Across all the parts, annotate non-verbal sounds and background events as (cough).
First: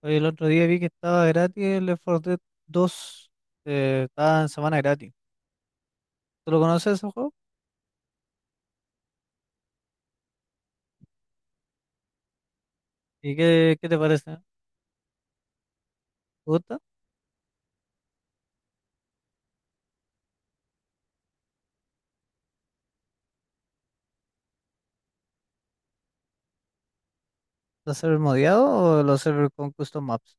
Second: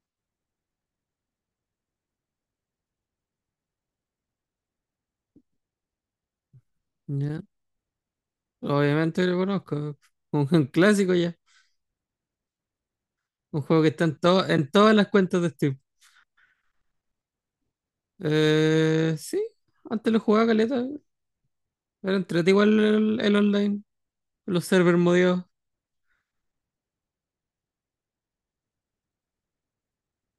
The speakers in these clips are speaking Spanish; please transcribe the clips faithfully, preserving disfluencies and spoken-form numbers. Oye, el otro día vi que estaba gratis el Left cuatro Dead dos. Eh, estaba en semana gratis. ¿Tú lo conoces ese juego? Ya. Obviamente lo conozco. Un, un clásico ya. ¿Y Un qué, juego qué que te está en, parece? ¿Te to- en todas las cuentas de Steam. gusta? Eh, sí, antes lo jugaba caleta. Era entrete igual el, el online. Los servers modeados. ¿Los servers modiados o los servers con custom maps?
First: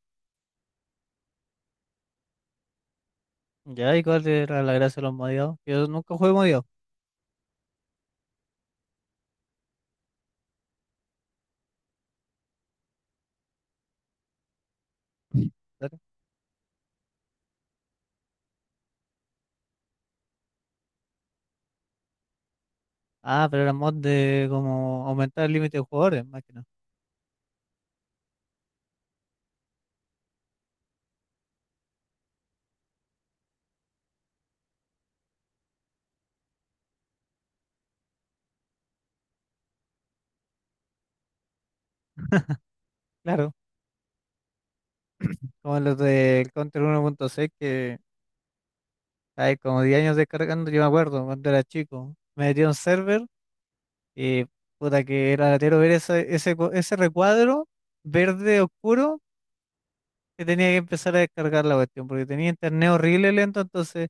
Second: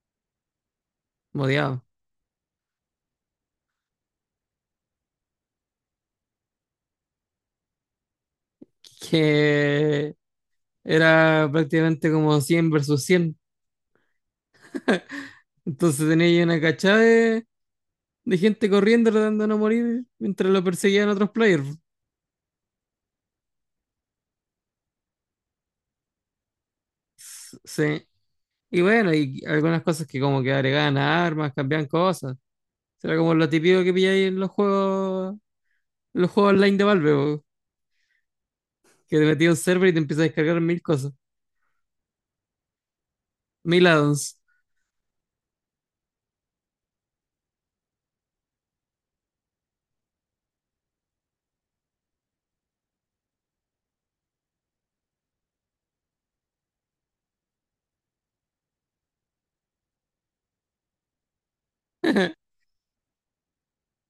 Modeados. (laughs) Ya, ¿y cuál era la gracia de los modiados? Yo nunca jugué modiado. Que era prácticamente como cien versus cien. Claro. Entonces tenía ahí una cachada de, de gente corriendo tratando de no morir mientras lo perseguían otros players. Ah, pero era mod de como aumentar el límite de jugadores, más que nada. S- Sí. Y bueno, y algunas cosas que como que agregaban armas, cambiaban cosas. Será como lo típico que pilláis en los juegos, en los juegos online de Valve, po, que te metí a un server y te empiezas a descargar mil cosas, Claro, mil addons. como los del Counter uno punto seis que hay como diez años descargando, yo me acuerdo cuando era chico. Me metí a un server y puta que era latero ver ese, ese, co- ese recuadro verde oscuro que tenía que empezar a descargar la cuestión, porque tenía (laughs) internet horrible lento, entonces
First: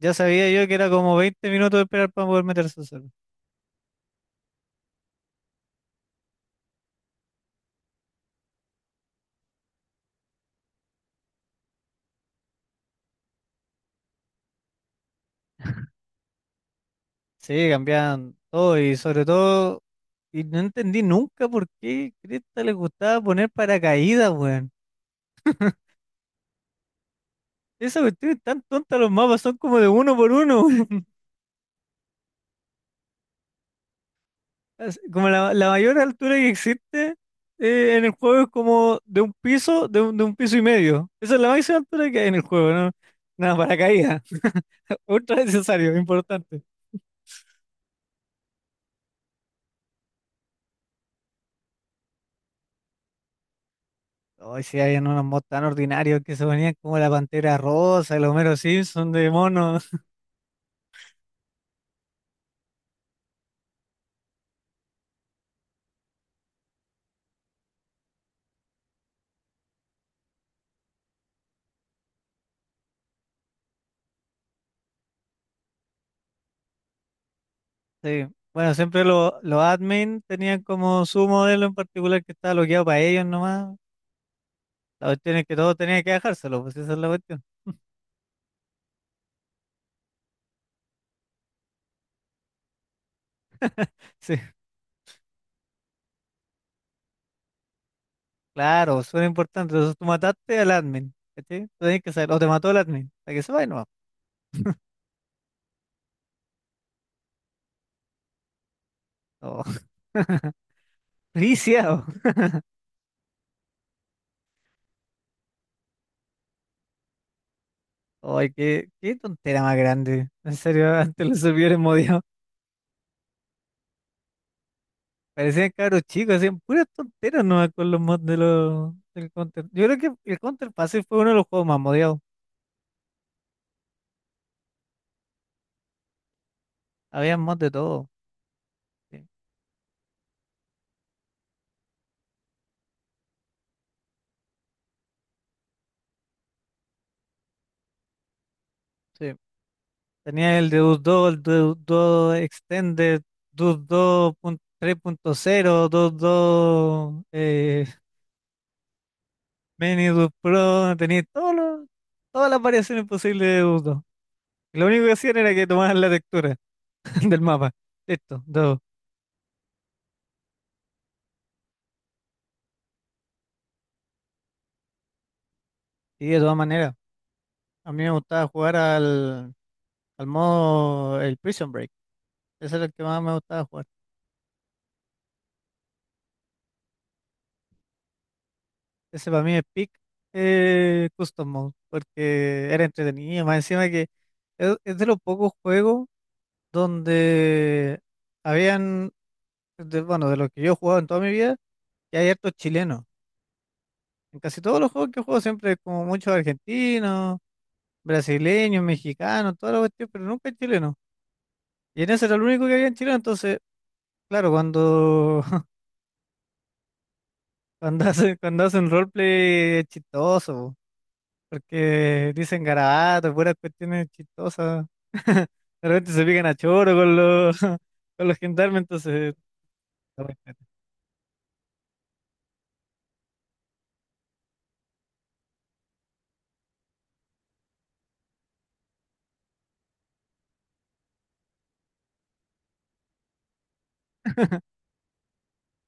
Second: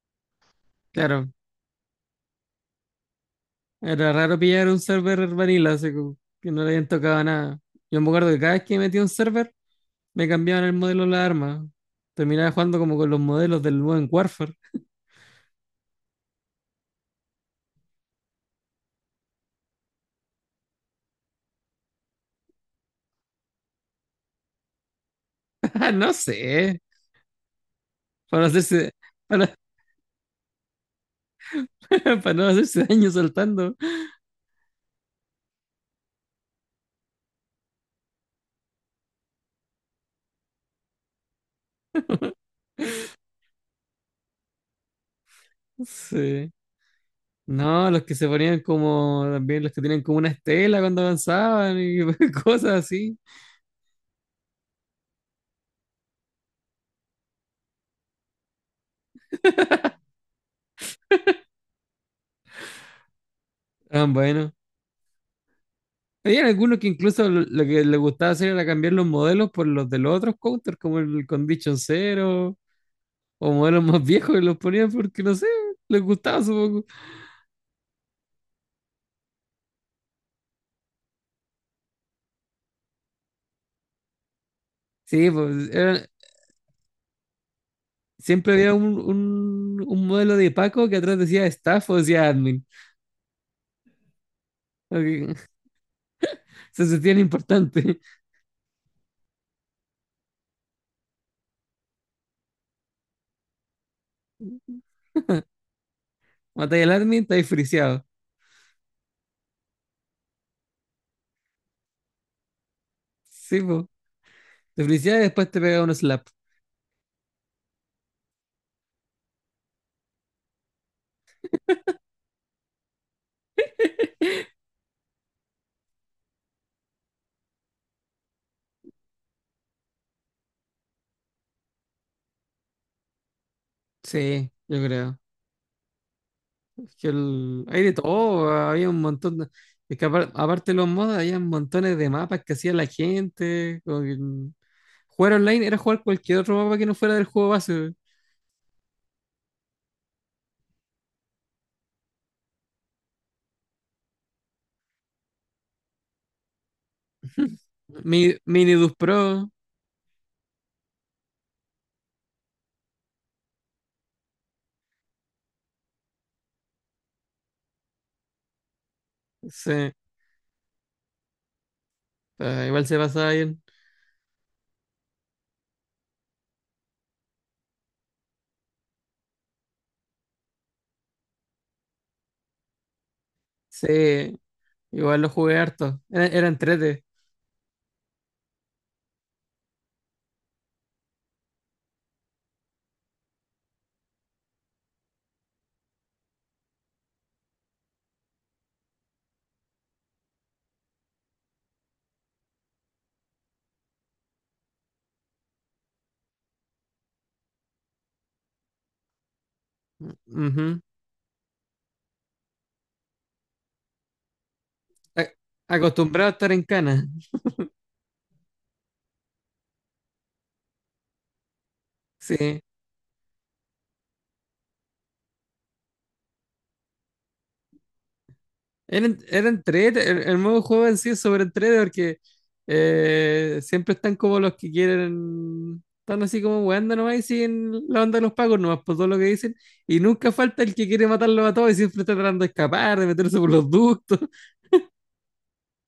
ya sabía yo que era como Claro, veinte minutos de esperar para poder meterse al server. era raro pillar un server vanilla, así como que no le habían tocado nada. Yo me acuerdo que cada vez que metía un server, me cambiaban el modelo de la arma. Terminaba jugando como con los modelos del nuevo en Warfare. (laughs) Sí, cambiaban todo y sobre todo, y no entendí nunca por qué Cresta les gustaba poner paracaídas, weón. Ah, no sé, Esa cuestión es para tan hacerse, tonta, los mapas para, son como de uno por uno. (laughs) para no hacerse daño saltando. Así- como la, la mayor altura que existe eh, en el juego es como de un piso, de un, de un piso y medio. Esa es la máxima altura que hay en el juego, ¿no? Nada, paracaídas. (laughs) Ultra necesario, Sí. importante. No, los que se ponían como, también los que tenían como una estela cuando avanzaban y (laughs) cosas así. Hoy sí habían unos mods tan ordinarios que se ponían como la Pantera Rosa, el Homero Simpson de monos. (laughs) Ah, bueno. Había algunos que incluso lo, lo que les gustaba hacer era cambiar los modelos por los de los otros counters, como el Condition Zero, o modelos más viejos que los ponían porque, no sé, les gustaba supongo. Sí. Bueno, siempre lo- los admin tenían como su modelo en particular que estaba bloqueado para ellos nomás. La Sí, cuestión es que pues todos tenían era- que dejárselo, pues esa es la cuestión. siempre había un, un, un modelo de Paco que atrás decía staff o decía admin. (laughs) Porque (laughs) se sentían importantes. Claro, son importantes. Entonces tú mataste al admin, ¿cachai? Tú tenés que saber, o te mató el admin, para que se y no. (laughs) Matáis al admin, estáis friseado. Oh. (laughs) Viciado. Sí, pues. Te friseas y después te pega un slap. Ay, qué, qué tontera más grande. En serio, (laughs) antes los servidores modiados parecían cabros chicos, hacían puras tonteras nomás con los mods de los, del Counter. Yo creo que el Counter Pacific fue uno de los juegos más modiados. Sí, yo creo. Es que Había mods el... de hay de todo. todo, había un Sí, montón de... es que apar- aparte de los mods, había montones de mapas que hacía la gente, como que, mm, jugar online era jugar cualquier otro mapa que no fuera del juego base. sí. Tenía el Deus dos, el Deus dos Extended, Deus dos punto tres punto cero, Deus dos. (laughs) Mi, Minidus Pro, Mini Dude Pro, tenía todos los- todas las variaciones posibles de Udo. Lo único que hacían era que tomaban la textura (laughs) del mapa. Listo, todo. sí, ah, igual se pasaba bien. Y de todas maneras, a mí me gustaba jugar al, al modo, el Prison Break. Ese era el que más me gustaba jugar. Sí, igual lo jugué harto. Era, era entrete. Ese para mí es peak eh, custom mode, porque era entretenido. Más encima que es, es de los pocos juegos donde habían, de- bueno, de los que yo he jugado en toda mi vida, que hay hartos chilenos. En casi todos los juegos que juego siempre es como muchos argentinos, brasileños, mexicanos, toda la cuestión, pero nunca es Ujú. chileno. Y en ese era el único que había en Chile, entonces, claro, A- cuando, (laughs) Acostumbrado a estar en cana. cuando hacen, cuando hacen roleplay es chistoso, porque Sí. dicen garabatos, puras cuestiones chistosas. (laughs) De repente se pican a choro con los, (laughs) con los gendarmes, Era, en- entonces, era entrete, el, el modo de juego en sí es sobre entrete porque eh, siempre están como los que quieren, están así como weando nomás y siguen la onda de los pagos nomás por todo lo que dicen. Y nunca falta el que quiere matarlos a todos y siempre está tratando de escapar, de meterse por los ductos.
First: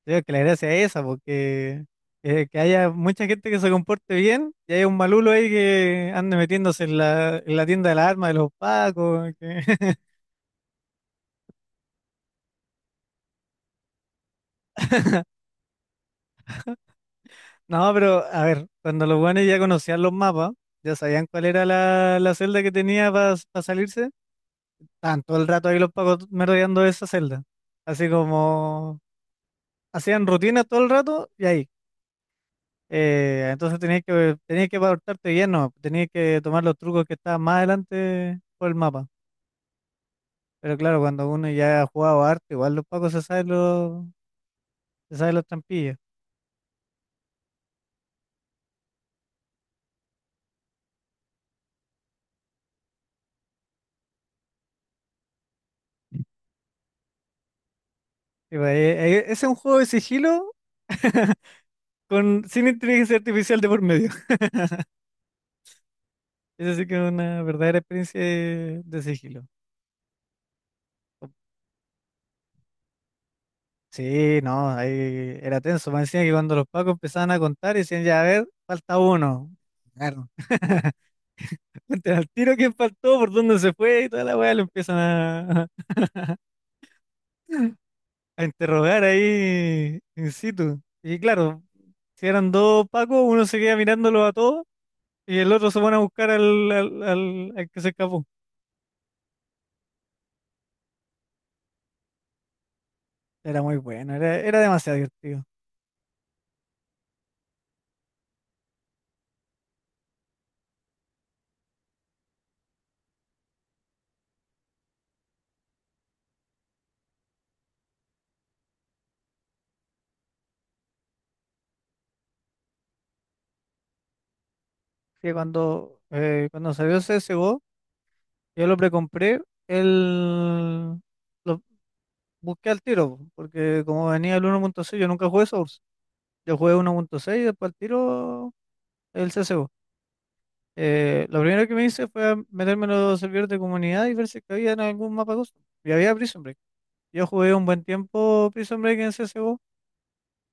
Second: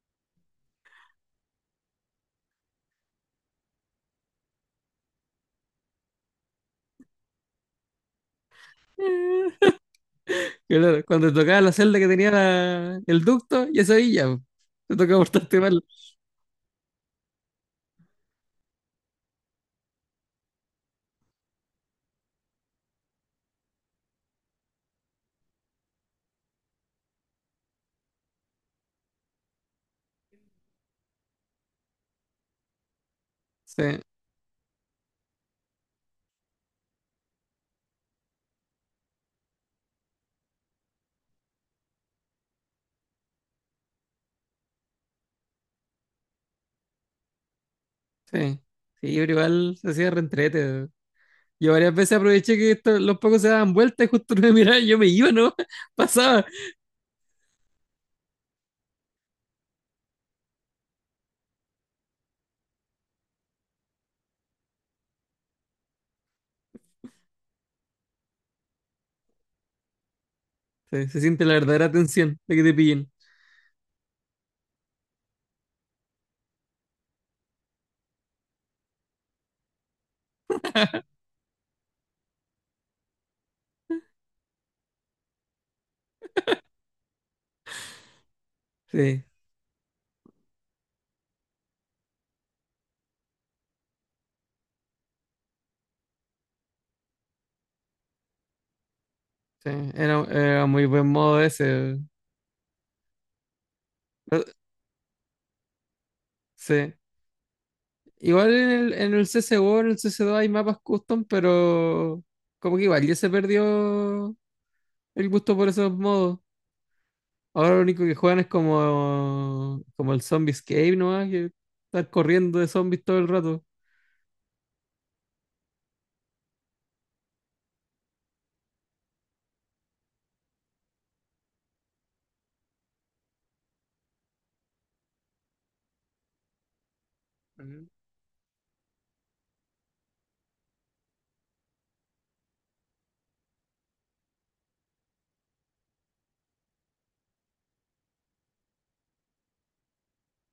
creo que la gracia es esa, porque eh, que haya mucha gente que se comporte bien y haya un malulo ahí que ande metiéndose en la, en la tienda de las armas de los pacos. Que- (laughs) (laughs) Claro, cuando te tocaba la celda que tenía la- el ducto, ya sabía, po. Te tocaba portarte mal. no, pero a ver, cuando los buenos ya conocían los mapas, ya sabían cuál era la, la celda que tenía para salirse, estaban todo el rato ahí los pacos merodeando esa celda. Así como hacían rutinas todo el rato y ahí. Eh, entonces tenías Sí, que, tenías que portarte bien, no, tenías que tomar los trucos que estaban más adelante por el mapa. Pero claro, cuando uno ya ha jugado harto, igual los pacos se saben los, se saben los trampillas. sí. Sí, pero igual se hacía reentrete. Yo varias veces aproveché que esto- los pocos se daban vueltas y justo (laughs) no me miraban, yo me iba, ¿no? (laughs) Pasaba. Y pues, eh, eh, ese es un juego de sigilo (laughs) con, sin inteligencia artificial de por medio. (laughs) Eso sí que es una verdadera experiencia de, de sigilo. Sí, se siente la verdadera tensión de que te pillen. Sí, no, ahí era tenso. Me decían que cuando los pacos empezaban a contar, decían, ya, a ver, falta uno. Claro. (laughs) Cuenten al tiro quién faltó, por dónde se fue y toda la weá, lo empiezan a, (laughs) a interrogar Sí, ahí in situ. Y claro, si eran dos Pacos, uno se queda mirándolos a todos y el otro se pone a buscar al, al, al- al que se escapó. sí, era, era muy buen modo ese. Era muy bueno, era, Eh, era demasiado divertido. Sí. Igual en el, en el C S G O, en el C S dos hay mapas custom, pero como que igual ya se perdió el gusto por esos modos. Ahora lo único que juegan es como, como el Zombie Escape, ¿no? Que estar corriendo de zombies todo el rato. Sí, cuando, eh, cuando salió el C S G O, yo lo precompré, el... lo busqué al tiro, po, porque como venía el uno punto seis, yo nunca jugué Source. Yo jugué uno punto seis y después al Ujú, tiro el C S G O. Eh, lo primero que me hice fue meterme en los servidores de comunidad y ver si es que había en algún mapa custom. Y había Prison Break. Yo jugué un buen tiempo Prison Break en C S G O.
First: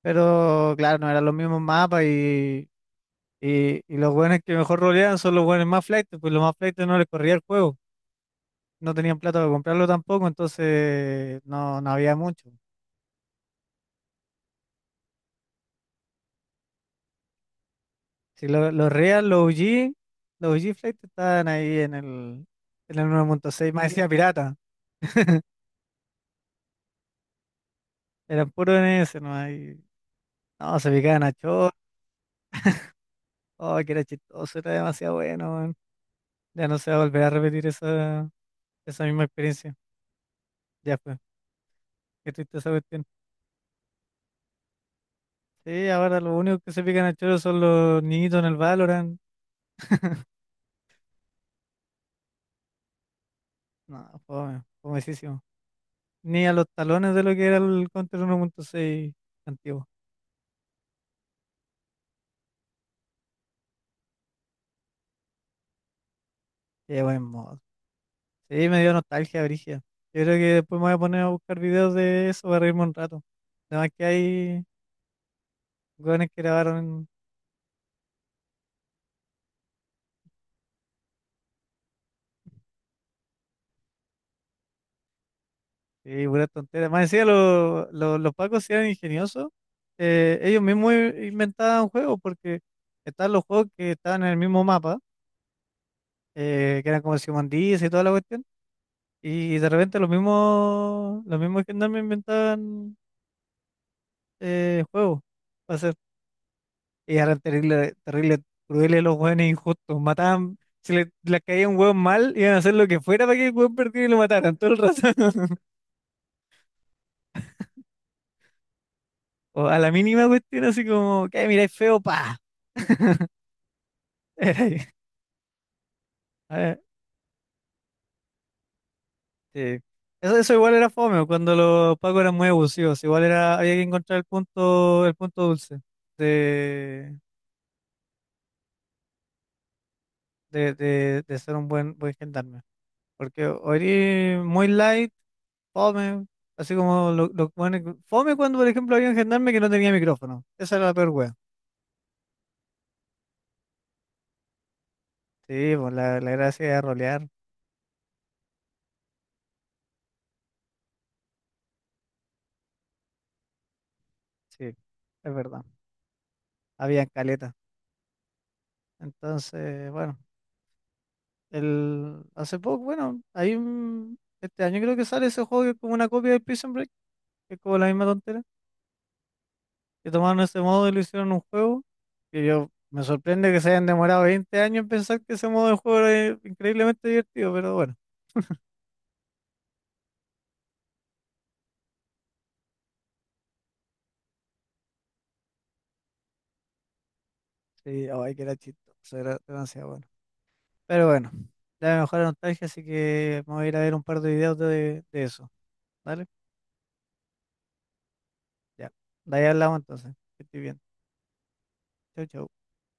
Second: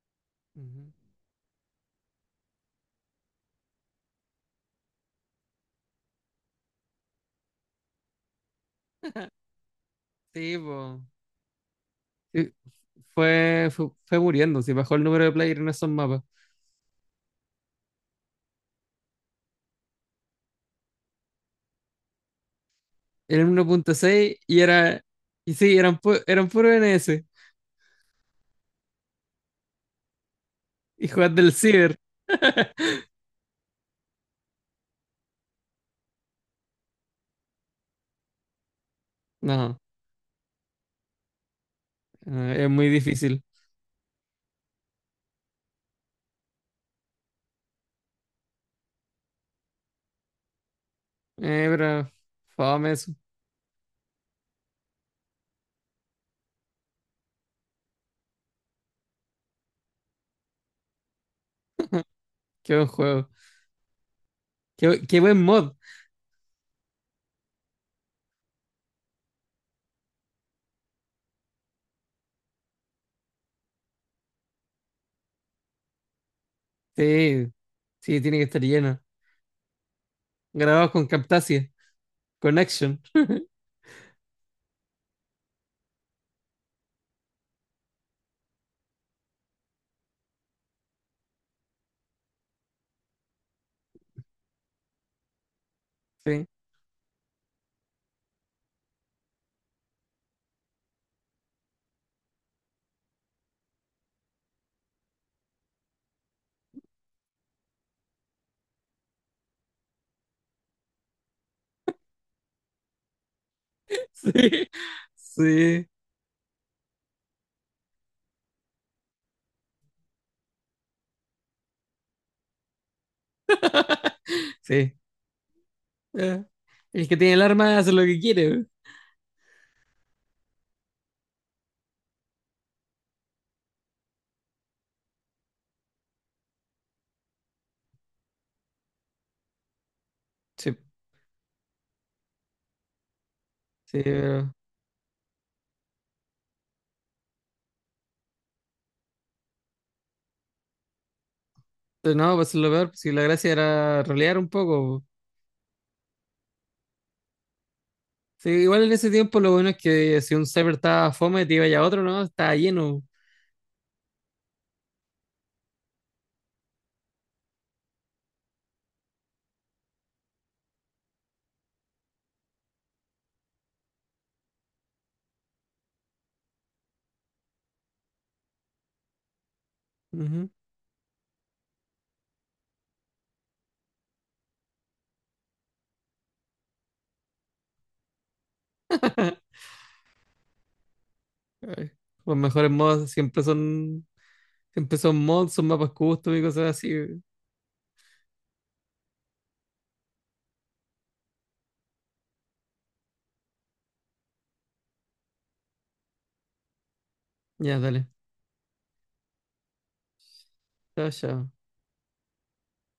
Pero ujú. Ujú. claro, no eran los mismos mapas y, y, y los buenos que mejor roleaban son los buenos más flaites, pues los más flaites no les corría el juego, no tenían plata para comprarlo tampoco, Sí, po. entonces no, no había mucho. fue, fue, fue muriendo, si bajó el número de players en esos mapas. Si lo- los real, los O g los O g flaites estaban ahí en el, en el uno Era punto uno seis más punto decía seis pirata, y era. (laughs) Y sí, eran, pu- eran puro N s. eran puros en ese no hay, no, se Y picaban jugar a del chor, Ciber. oh, que era chistoso, era demasiado bueno, weón. Ya no se va a volver a repetir esa, esa misma experiencia, No, ya fue, qué eh, triste esa es muy cuestión. difícil. Sí, ahora lo único que se pican a choro son los niñitos en el Valorant. Eh, pero. Fame eso. No, fome, fomesísimo. Ni a los talones de lo que era el Counter uno punto seis antiguo. Qué buen juego. Qué, bu- qué buen mod. Qué buen modo. Sí, me dio nostalgia, Brigia. Yo creo que después me voy a poner a buscar videos de eso para reírme un rato. Además que hay jóvenes que grabaron Sí, sí, tiene que estar lleno. Grabado con Camtasia. Con Action. y pura tontera. Más decía, los, los, los pacos sí eran ingeniosos. Eh, ellos mismos i- inventaban juegos porque estaban los juegos que estaban en el mismo mapa, Sí. eh, que eran como el Simón Dice y toda la cuestión. Y de repente los mismos, los mismos gendarmes inventaban eh, juegos para hacer. Y eran terrible, terrible, crueles los hueones injustos. Mataban, si le, les caía un hueón mal, iban a hacer lo que fuera para que el hueón perdiera y (laughs) lo mataran Sí. todo el rato. (laughs) Sí. O a la mínima cuestión, así como, que miráis feo, pa. (laughs) Era ahí. Sí. Eh, A ver, el que tiene el arma hace lo que quiere. sí. Eso, eso igual era fome, cuando los pacos eran muy abusivos. Igual era, había que encontrar el punto, el punto dulce de, de, Sí. de, de ser un buen, buen gendarme. Porque o Sí, eres muy light, fome, así como lo, lo bueno que- fome cuando, por ejemplo, había un gendarme que no tenía micrófono. Esa era la peor wea. pero no, pues lo peor, si la gracia era rolear un poco. Sí, pues la, la gracia era rolear. Sí, igual en ese tiempo lo bueno es que si un server estaba fome, te iba ya a otro, ¿no? Estaba lleno. Sí, es verdad. Había caleta. Entonces, bueno, el, hace poco, bueno, hay un, este año creo que sale ese juego que es como una copia de Prison Break, que es como la misma tontera, que tomaron Ujú. ese modo y lo hicieron un juego, que yo me sorprende que se hayan demorado veinte años en pensar que ese modo de juego era increíblemente divertido, pero bueno. Ay, los mejores mods siempre son, siempre son mods, son mapas custom y cosas así. Sí, ay, que era chistoso, era demasiado bueno. Pero bueno, ya me mejor la nostalgia, así que vamos a ir a ver un par de videos de, de eso. ¿Vale? Ya, dale. Ya. De ahí hablamos entonces. Que estoy bien. Chao, chao. Chau, chau.